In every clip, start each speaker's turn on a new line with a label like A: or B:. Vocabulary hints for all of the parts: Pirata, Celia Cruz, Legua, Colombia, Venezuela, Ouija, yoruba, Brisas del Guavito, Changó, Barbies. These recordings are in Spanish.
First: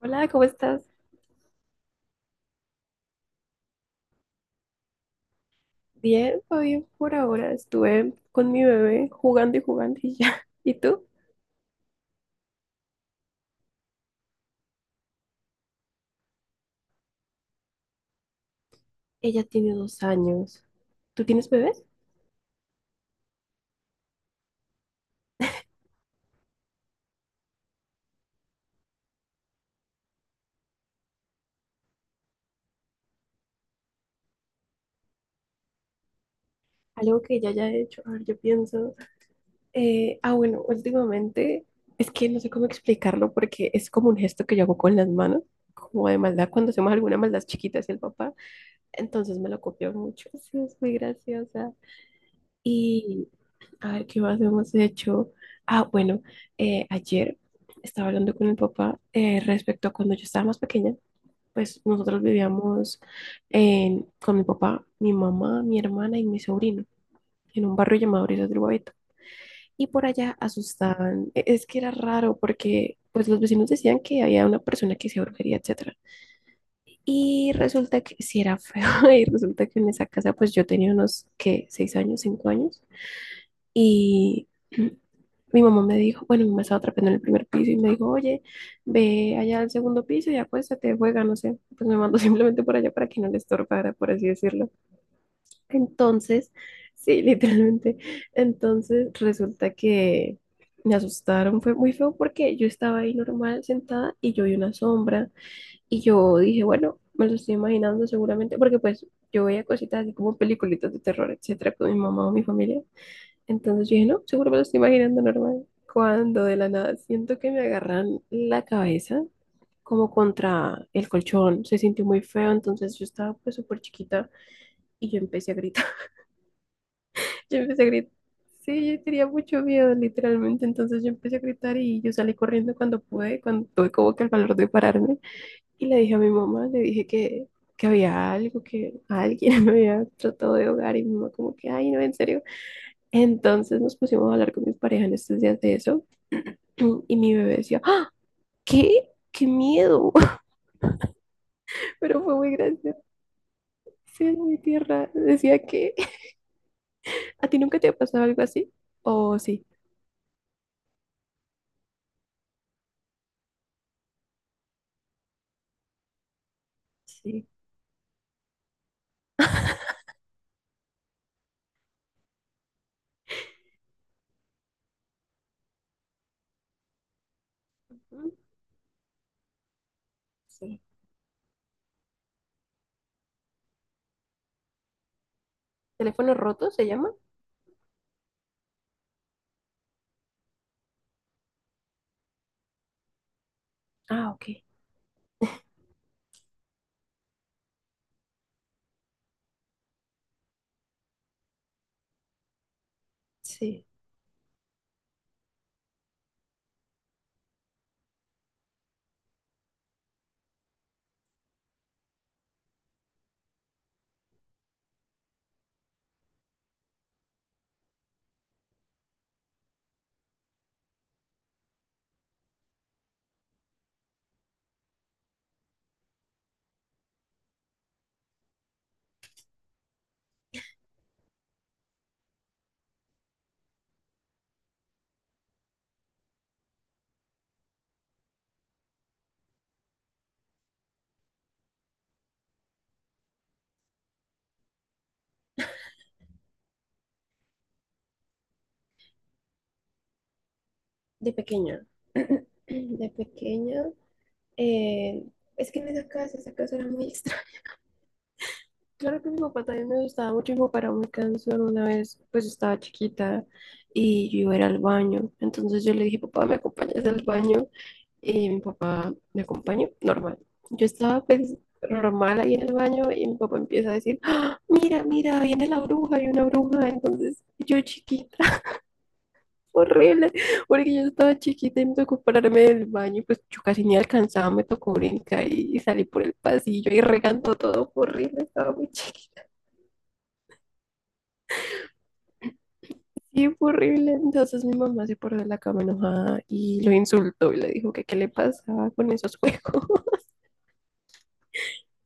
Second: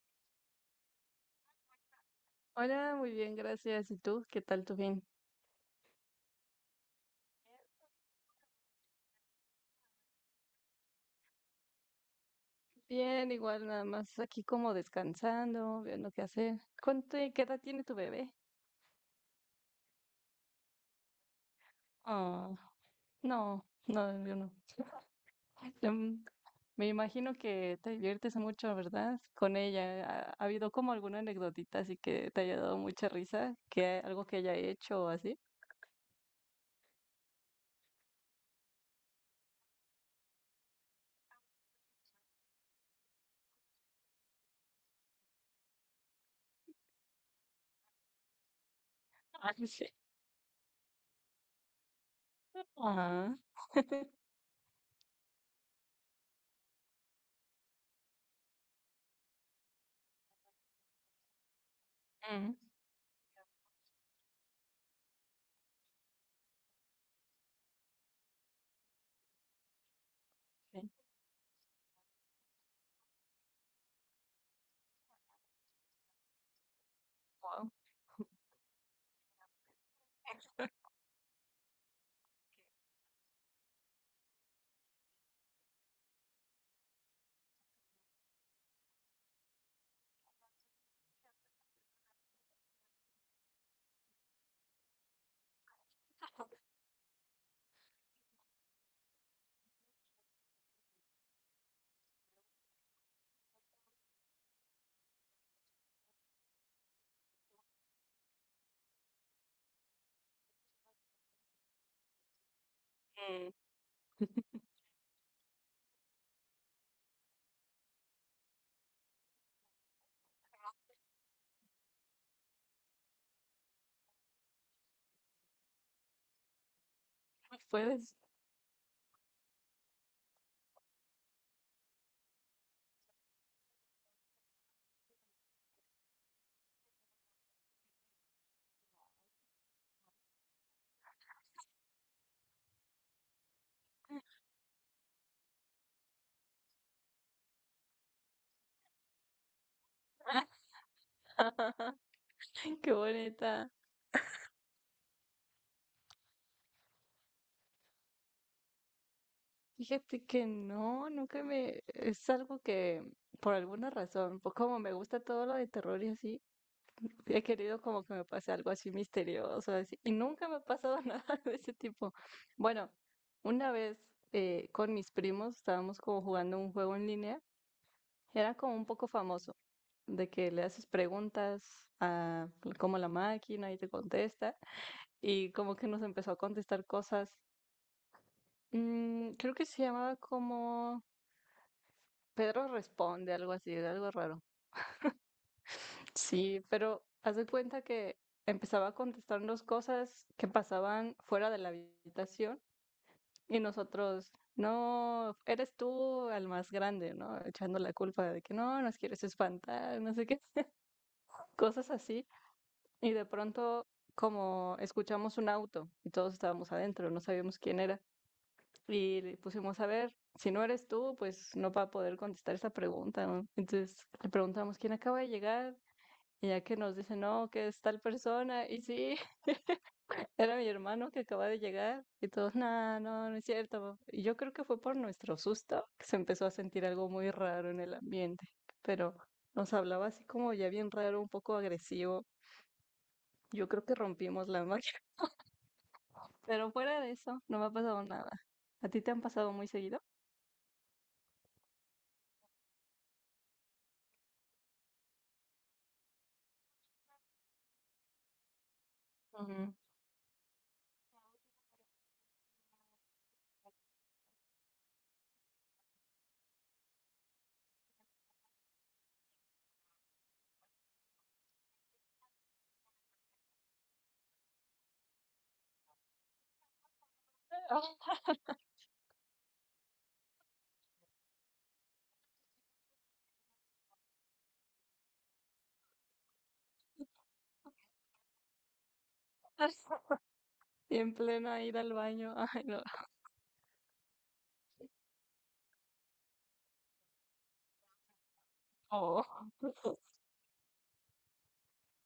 A: Hola, ¿cómo estás?
B: Hola, muy bien, gracias. ¿Y tú? ¿Qué tal tu fin?
A: Bien, todo bien por ahora. Estuve con mi bebé jugando y jugando y ya. ¿Y tú?
B: Bien, igual nada más aquí como descansando, viendo qué hacer. ¿Cuánto, qué edad tiene tu bebé?
A: Ella tiene 2 años. ¿Tú tienes bebés?
B: Ah, no, no, yo no. Em, Me imagino que te diviertes mucho, ¿verdad? Con ella. ¿Ha habido como alguna anécdotita así que te haya dado mucha risa? ¿Que algo que haya hecho o así?
A: Algo que ella haya hecho. A ver, yo pienso. Bueno, últimamente es que no sé cómo explicarlo porque es como un gesto que yo hago con las manos, como de maldad cuando hacemos alguna maldad chiquita hacia el papá. Entonces me
B: Ah,
A: lo
B: sí.
A: copió mucho. Sí, es muy graciosa. Y.
B: Ajá.
A: A ver, ¿qué más hemos hecho? Bueno, ayer estaba hablando con mi papá, respecto a cuando yo estaba más pequeña. Pues nosotros
B: Mm,
A: vivíamos con mi papá, mi mamá, mi hermana y mi sobrino en un barrio llamado Brisas del Guavito. Y por allá
B: sí.
A: asustaban. Es que era raro porque pues los vecinos decían que había una persona que hacía brujería, etcétera. Y
B: Wow.
A: resulta que sí era feo. Y resulta que en esa casa pues yo tenía unos, ¿qué? ¿6 años? ¿5 años? Y mi mamá me dijo, bueno, mi mamá estaba trepando en el primer piso y me dijo, oye, ve allá al segundo piso y acuéstate, juega, no sé. Pues me mandó simplemente por allá para que no le estorbara, por así decirlo. Entonces, sí, literalmente. Entonces resulta que me asustaron, fue muy feo porque yo estaba ahí normal sentada y yo vi una sombra, y yo dije, bueno, me lo estoy imaginando seguramente, porque pues yo veía cositas así como peliculitas de terror, etcétera, con mi mamá o mi familia.
B: Mm,
A: Entonces yo dije, no, seguro me lo estoy imaginando normal. Cuando de la nada siento que me agarran la cabeza como contra el colchón, se sintió muy feo, entonces yo estaba pues súper chiquita y yo empecé a gritar, yo
B: pues
A: empecé a gritar.
B: puedes.
A: Sí, yo tenía mucho miedo, literalmente. Entonces yo empecé a gritar y yo salí corriendo cuando pude, cuando tuve como que el valor de pararme. Y le dije a mi mamá, le dije que había algo, que alguien me había tratado de ahogar. Y mi mamá como que, ay, no, en serio. Entonces nos pusimos a hablar con mis pareja en estos días de eso y mi bebé decía, ¡Ah! ¿Qué? ¡Qué miedo! Pero fue muy
B: Qué
A: gracioso,
B: bonita.
A: sí, mi tierra. Decía que a ti nunca te ha pasado algo así. ¿O sí?
B: Fíjate que no, nunca me... Es algo que, por alguna razón, pues como me gusta todo lo de terror y así, he
A: Sí.
B: querido como que me pase algo así misterioso, así, y nunca me ha pasado nada de ese tipo. Bueno, una vez con mis primos estábamos como jugando un juego en línea,
A: Mm.
B: era como un poco famoso, de que le
A: Sí.
B: haces preguntas a como la máquina y te contesta, y como que nos empezó
A: ¿Teléfono
B: a
A: roto
B: contestar
A: se llama?
B: cosas. Mm, creo que se llamaba como... Pedro responde, algo así, de algo
A: Ah,
B: raro.
A: ok.
B: Sí, pero haz de cuenta que empezaba a contestarnos cosas que pasaban fuera de la habitación y
A: Sí,
B: nosotros, no, eres tú el más grande, ¿no? Echando la culpa de que no, nos quieres espantar, no sé qué, cosas así. Y de pronto, como escuchamos un auto y todos estábamos adentro, no sabíamos quién era. Y le pusimos a ver, si no eres tú, pues no va a poder contestar esa pregunta, ¿no? Entonces le preguntamos quién acaba de llegar. Y ya que nos dice, no, que es tal persona, y sí, era mi hermano que acaba de llegar, y todos, no, no, no es cierto. Y yo creo que fue por nuestro susto que se empezó a sentir algo muy raro en el ambiente, pero nos hablaba así como ya bien raro, un poco agresivo. Yo creo que rompimos la magia, pero fuera de eso, no me ha pasado nada. ¿A ti te han pasado muy seguido?
A: de pequeña. De pequeña. eh, es que en esa casa era muy extraña. Claro que mi papá
B: Ujú.
A: también me gustaba mucho y me paraba muy cansón una vez, pues estaba chiquita y yo iba a ir al baño. Entonces yo le dije, papá, ¿me acompañas al baño? Y mi papá me acompañó, normal. Yo estaba pues normal ahí en el baño y mi papá empieza a decir, "¡Ah! Mira, mira, viene la bruja, hay una bruja". Entonces yo chiquita, horrible, porque yo estaba chiquita y me tocó pararme del baño, pues yo casi ni alcanzaba, me tocó brincar y salí por el pasillo y regando todo, horrible, estaba muy chiquita.
B: Y en plena ir al baño, ay, no.
A: Sí, fue horrible. Entonces mi mamá se paró de la cama enojada y lo insultó y le dijo que qué le pasaba con esos
B: Oh.
A: juegos.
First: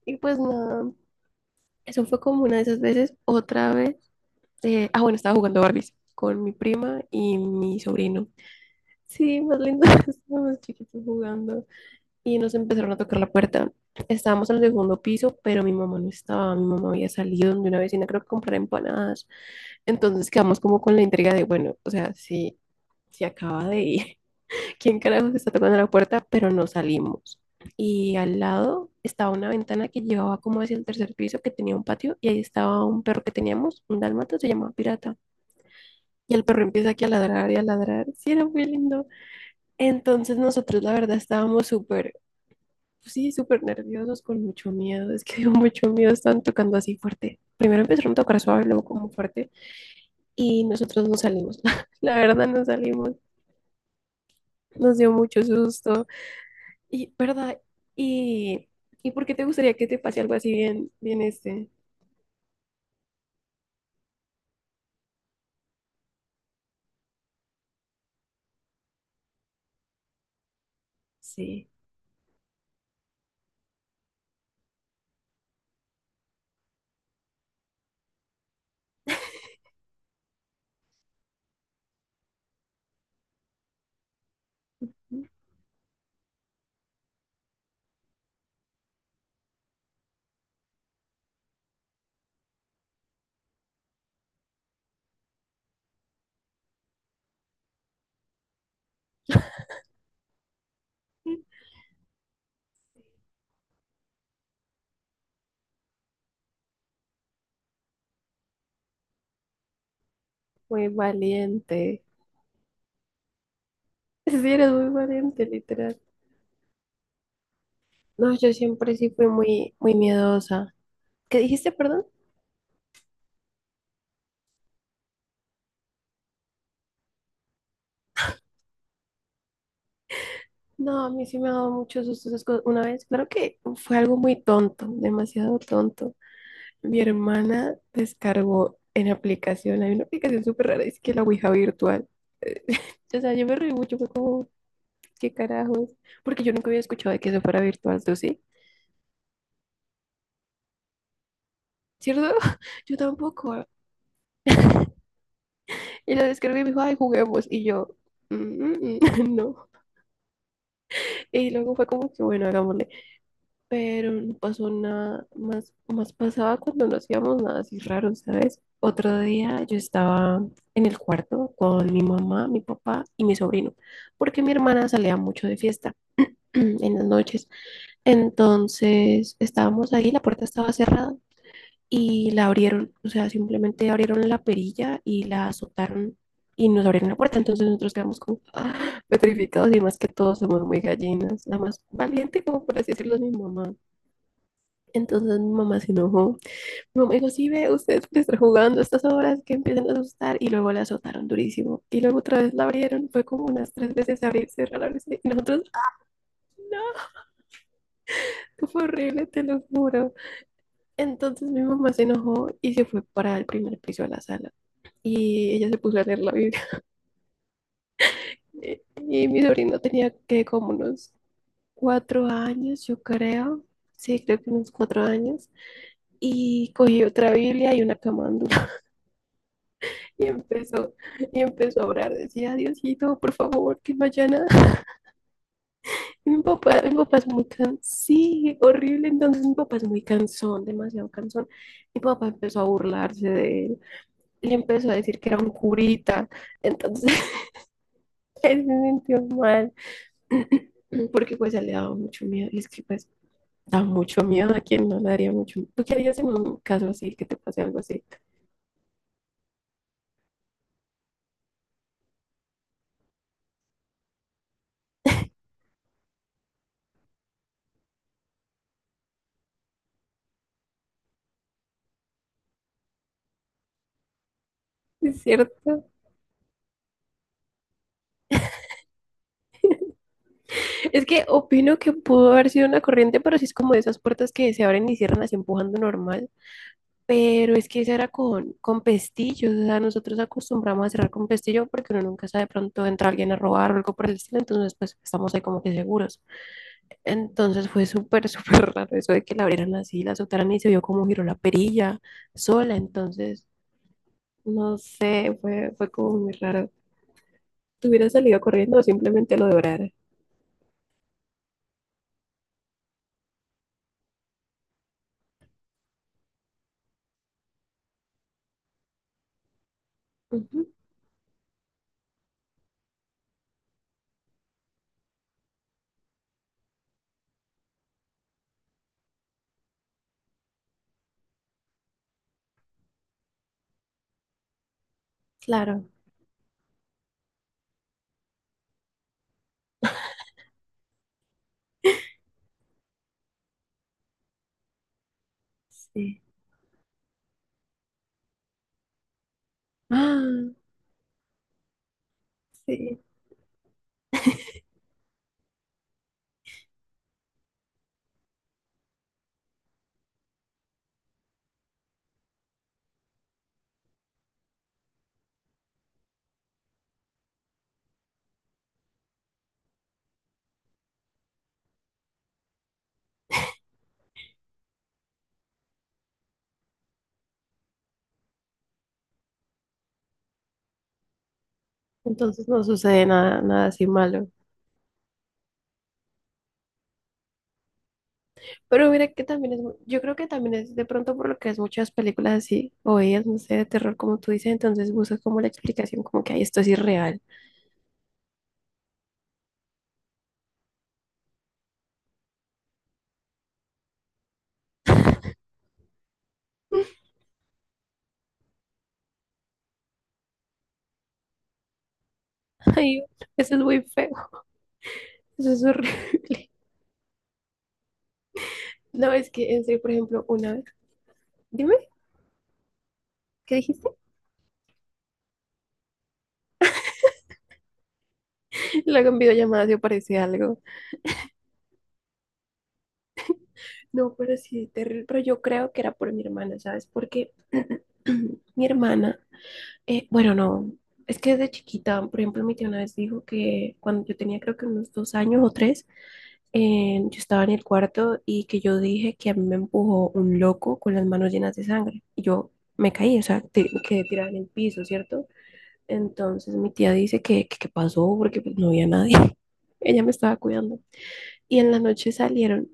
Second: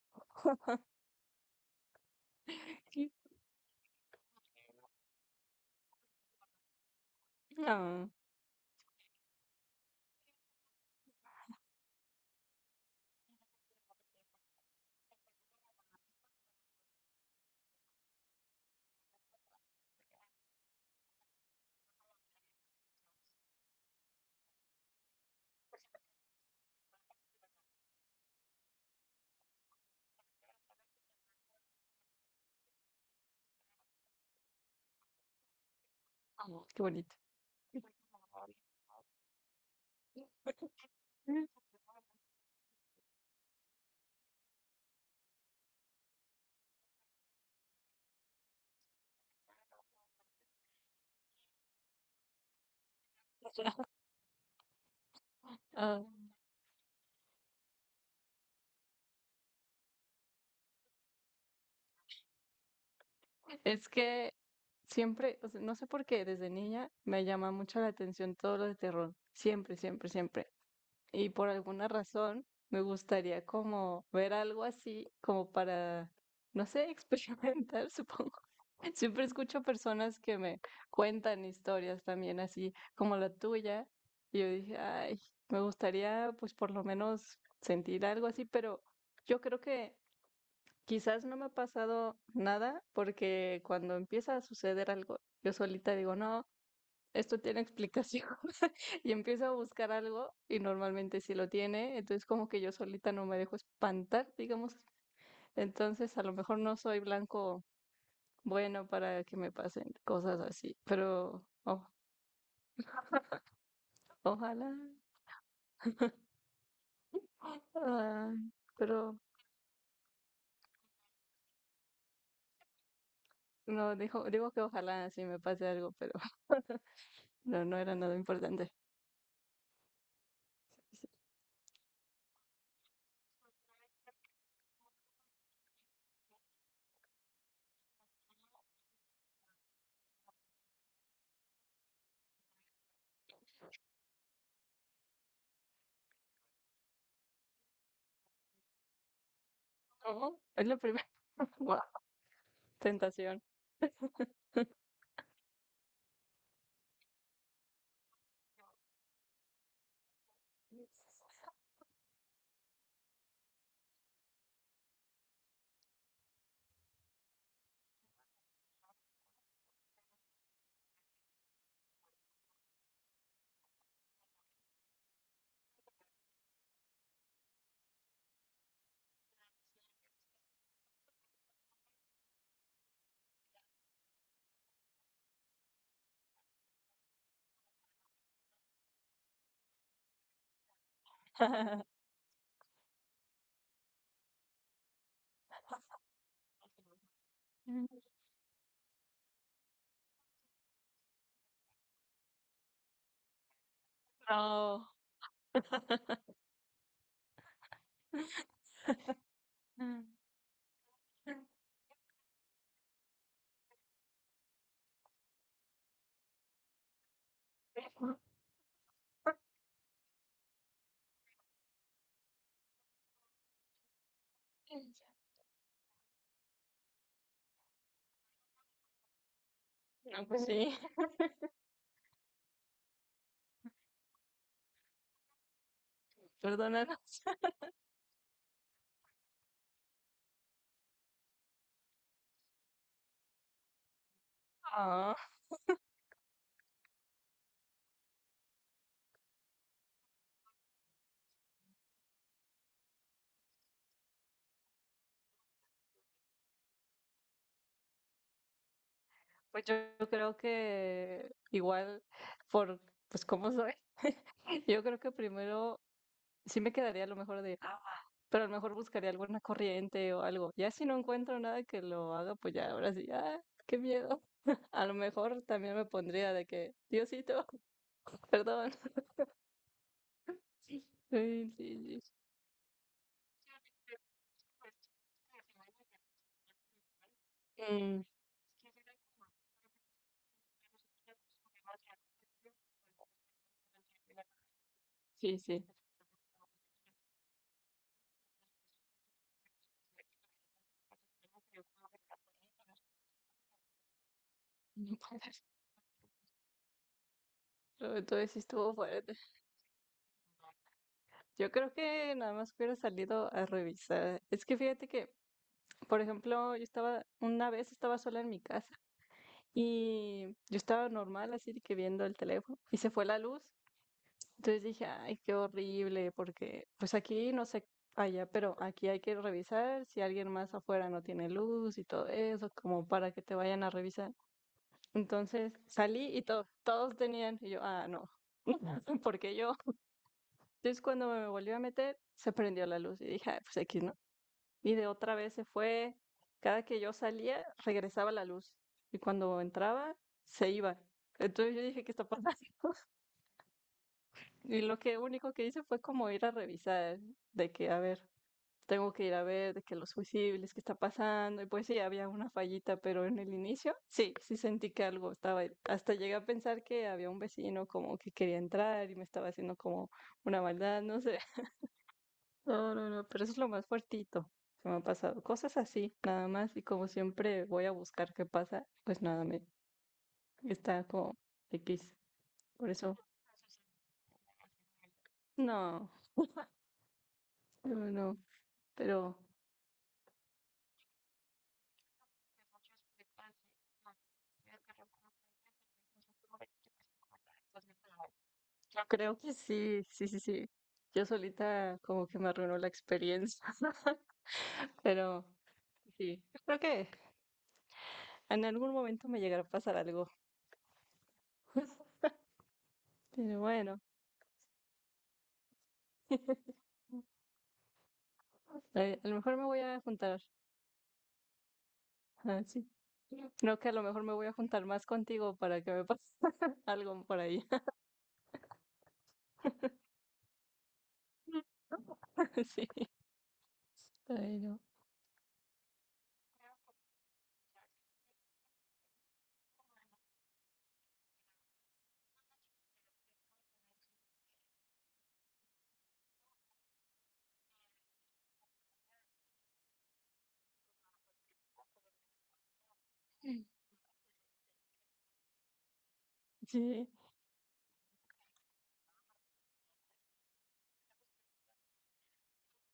A: Y pues nada, eso fue como una de esas veces. Otra vez, bueno, estaba jugando Barbies con mi prima y mi
B: Ah,
A: sobrino. Sí, más lindo, estábamos chiquitos jugando y nos empezaron a tocar la puerta. Estábamos en el segundo piso, pero mi mamá no estaba. Mi mamá había salido de una vecina, creo que comprar empanadas. Entonces quedamos como con la intriga de, bueno, o sea, si, si acaba de ir, quién carajos está tocando la puerta, pero no salimos. Y al lado estaba una ventana que llevaba como hacia el tercer piso, que tenía un patio, y ahí estaba un perro que teníamos, un dálmata, se llamaba Pirata. Y el perro
B: qué
A: empieza aquí a
B: bonito.
A: ladrar y a ladrar. Sí, era muy lindo. Entonces nosotros, la verdad, estábamos súper, pues sí, súper nerviosos, con mucho miedo. Es que dio mucho miedo, estaban tocando así fuerte. Primero empezaron a tocar suave, luego como fuerte, y nosotros no salimos. La verdad, no salimos. Nos dio mucho susto. Y, ¿verdad? ¿Y, ¿y por qué te gustaría que te pase algo así bien, bien este?
B: Es que siempre, o sea, no sé por qué, desde niña me llama mucho la atención todo lo de terror. Siempre, siempre, siempre. Y por
A: Sí.
B: alguna razón me gustaría como ver algo así, como para, no sé, experimentar, supongo. Siempre escucho personas que me cuentan historias también así como la tuya. Y yo dije, ay, me gustaría pues por lo menos sentir algo así, pero yo creo que quizás no me ha pasado nada porque cuando empieza a suceder algo, yo solita digo, no, esto tiene explicación y empiezo a buscar algo y normalmente sí lo tiene, entonces como que yo solita no me dejo espantar, digamos, entonces a lo mejor no soy blanco bueno para que me pasen cosas así,
A: Muy
B: pero o-
A: valiente. Sí, eres
B: ojalá,
A: muy valiente, literal.
B: ah,
A: No, yo siempre sí
B: pero
A: fui muy, muy miedosa. ¿Qué dijiste, perdón?
B: no, dijo, digo que ojalá sí me pase algo, pero no, no era nada importante.
A: No, a mí sí me ha dado muchos sustos esas cosas. Una vez, claro que fue algo muy tonto, demasiado tonto. Mi hermana descargó en aplicación, hay una aplicación súper rara, es que la Ouija virtual. O sea, yo me reí mucho, fue como, ¿qué carajos? Porque yo nunca había escuchado de que eso fuera virtual, ¿tú sí?
B: No, es la primera, guau,
A: ¿Cierto? Yo
B: tentación.
A: tampoco. Y la descargué y me dijo, ay, juguemos. Y yo, "Mm, mm, mm, no". Y luego fue como que, bueno, hagámosle. Pero no pasó nada. Más, más pasaba cuando no hacíamos nada así raro, ¿sabes? Otro día yo estaba en el cuarto con mi mamá, mi papá y mi sobrino, porque mi hermana salía mucho de fiesta en las noches. Entonces estábamos ahí, la puerta estaba cerrada y la abrieron, o sea, simplemente abrieron la perilla y la azotaron y nos abrieron la puerta. Entonces nosotros quedamos como ¡ah!, petrificados, y más que todos somos muy gallinas, la más valiente, como por así decirlo, es mi mamá. Entonces mi mamá se enojó. Mi mamá dijo, sí, ve,
B: Mm,
A: ustedes pueden estar jugando a estas horas que empiezan a asustar, y luego la azotaron durísimo. Y luego otra vez la abrieron, fue como unas 3 veces abrir, cerrar,
B: no.
A: abrirse. Y nosotros, no, fue horrible, te lo
B: Mm.
A: juro. Entonces mi mamá se enojó y se fue para el primer piso de la sala. Y ella se puso a leer la Biblia. Eh, Y mi sobrino tenía que como unos 4 años, yo creo. Sí, creo que unos 4 años. Y cogió otra Biblia y una camándula.
B: No,
A: Y
B: pues sí,
A: empezó, y empezó a orar. Decía, Diosito, por favor, que no haya nada. Y mi papá
B: perdónanos.
A: es muy cansón. Sí, horrible. Entonces mi papá es muy cansón, demasiado cansón. Mi papá empezó a burlarse de él. Le empezó a
B: Ah,
A: decir que era un curita. Entonces él se sintió mal. Porque pues a él le daba mucho miedo. Y es que pues da mucho miedo, a quien no le daría mucho miedo. ¿Tú qué harías en un caso así, que te pase algo así?
B: pues yo creo que igual por pues cómo soy, yo creo que primero sí me quedaría a lo mejor de, "Ah", pero a lo mejor buscaría alguna corriente o algo. Ya si no encuentro nada que lo haga, pues ya ahora sí, ah, qué miedo. A lo
A: Es
B: mejor también me
A: cierto.
B: pondría de que, Diosito, perdón.
A: Es que
B: Sí,
A: opino que
B: sí, sí.
A: pudo haber sido una corriente, pero sí es como de esas puertas que se abren y cierran así empujando normal. Pero es que esa
B: Mm,
A: era con pestillo. O sea, nosotros acostumbramos a cerrar con pestillo porque uno nunca sabe, de pronto entra alguien a robar o algo por el estilo. Entonces, pues estamos
B: sí,
A: ahí como
B: sí.
A: que seguros. Entonces fue súper, súper raro eso de que la abrieran así, la soltaran y se vio cómo giró la perilla sola. Entonces, no sé, fue, fue como muy raro. ¿Te hubieras
B: Entonces sí
A: salido
B: estuvo
A: corriendo o
B: fuerte.
A: simplemente lo devorara?
B: Yo creo que nada más hubiera salido a revisar. Es que fíjate que, por ejemplo, yo estaba, una vez estaba sola en mi casa y yo
A: Ujú,
B: estaba normal así de que viendo el teléfono y se fue la luz. Entonces dije, ay, qué horrible, porque pues aquí no sé allá, pero aquí hay que revisar si alguien más afuera no tiene luz y todo eso, como para que te vayan a revisar. Entonces
A: claro,
B: salí y to- todos tenían, y yo, ah, no, ¿porque yo? Entonces cuando me volví a meter, se prendió la luz y dije, "Ah, pues aquí no", y de otra vez se fue.
A: sí.
B: Cada que yo salía, regresaba la luz y cuando entraba, se
A: Ah,
B: iba. Entonces yo dije, ¿qué está pasando?
A: sí.
B: Y lo que único que hice fue como ir a revisar, de que, a ver, tengo que ir a ver, de que los fusibles, qué está pasando. Y pues sí, había una fallita, pero en el inicio, sí, sí sentí que algo estaba ahí. Hasta llegué a pensar que había un vecino como que quería entrar y me estaba haciendo como una maldad, no sé. No, no, no, pero eso es lo más fuertito que me ha pasado. Cosas así, nada más. Y como siempre voy a buscar qué pasa, pues nada, me está como X.
A: Entonces no
B: Por eso,
A: sucede nada, nada así malo.
B: no, no, no.
A: Pero mira
B: Pero
A: que también es, yo creo que también es de pronto por lo que es muchas películas así, o ellas, no sé, de terror, como tú dices, entonces buscas como la explicación, como que, ay, esto es irreal.
B: yo creo que sí, sí, sí, sí. Yo solita como que me arruinó la experiencia. Pero sí, yo creo que en algún momento me llegará a pasar algo.
A: Ay,
B: Pero
A: eso es
B: bueno,
A: muy feo, eso es horrible.
B: a
A: No,
B: lo
A: es
B: mejor me
A: que
B: voy
A: en
B: a
A: serio, por
B: juntar.
A: ejemplo, una vez, dime,
B: Ah, sí.
A: ¿qué
B: Creo que a lo
A: dijiste?
B: mejor me voy a juntar más contigo para que me pase algo por ahí.
A: Luego en videollamada si aparece algo.
B: Sí,
A: No, pero
B: pero
A: sí, terrible, pero yo creo que era por mi hermana, ¿sabes? Porque mi hermana, bueno, no, es que desde chiquita, por ejemplo, mi tía una vez dijo que cuando yo tenía creo que unos 2 años o 3, yo estaba en el cuarto y que yo dije que a mí me empujó un loco con las manos llenas de sangre. Y yo me caí, o sea, quedé tirada en el piso, ¿cierto? Entonces mi
B: sí.
A: tía dice que pasó porque pues, no había nadie. Ella me estaba cuidando. Y en la noche salieron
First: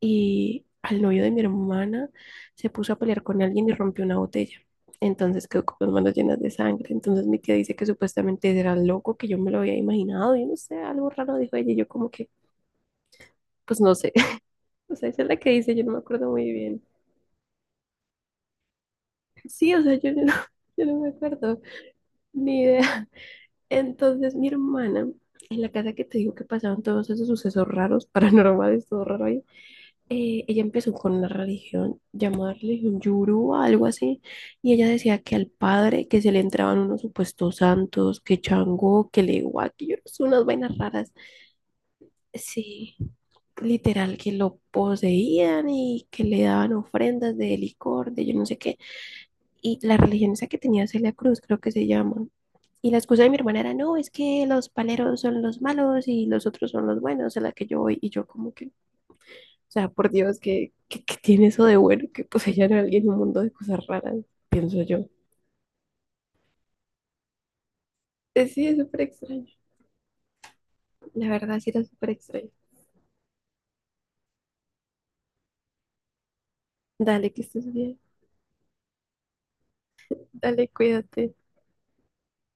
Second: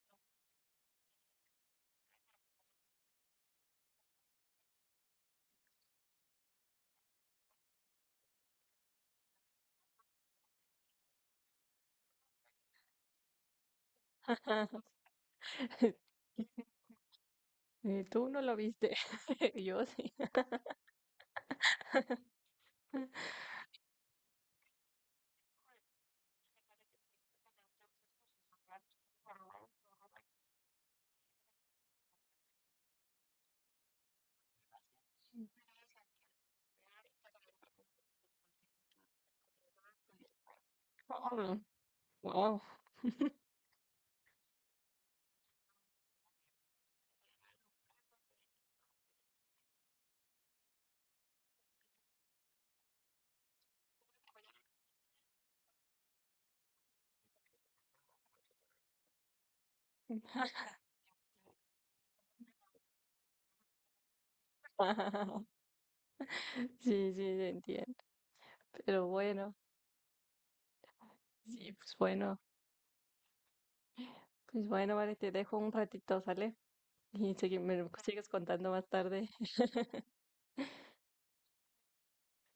A: y al novio de mi hermana se puso a pelear con alguien y rompió una botella. Entonces quedó con las manos llenas de sangre. Entonces mi tía dice que supuestamente era loco, que yo me lo había imaginado. Y no sé, algo raro dijo ella. Y yo como que, pues no sé. O sea, esa es la que dice, yo no me acuerdo muy bien.
B: Tú no lo viste,
A: Sí, o
B: yo
A: sea,
B: sí.
A: yo no, yo no me acuerdo, ni idea. Entonces mi hermana, en la casa que te digo que pasaban todos esos sucesos raros, paranormales, todo raro ahí, ella empezó con una religión llamada religión yoruba, algo así, y ella decía que al padre que se le entraban unos supuestos santos, que Changó, que Legua, que yo no sé, unas vainas raras.
B: Oh, wow.
A: Sí, literal que lo poseían y que le daban ofrendas de licor, de yo no sé qué. Y la religión esa que tenía Celia Cruz, creo que se llama. Y la excusa de mi hermana era, no, es que los paleros son los malos y los otros son los buenos, a la que yo voy. Y yo como que, o sea, por Dios, que tiene eso de bueno, que poseyan a alguien en un mundo de cosas raras? Pienso yo.
B: Sí, sí, te entiendo.
A: Sí, es súper
B: Pero
A: extraño.
B: bueno,
A: La verdad, sí
B: sí,
A: era súper extraño.
B: pues bueno, vale, te dejo un ratito, ¿sale?
A: Dale,
B: Y
A: que
B: segui-
A: estés
B: me
A: bien.
B: sigues contando más tarde.
A: Dale, cuídate.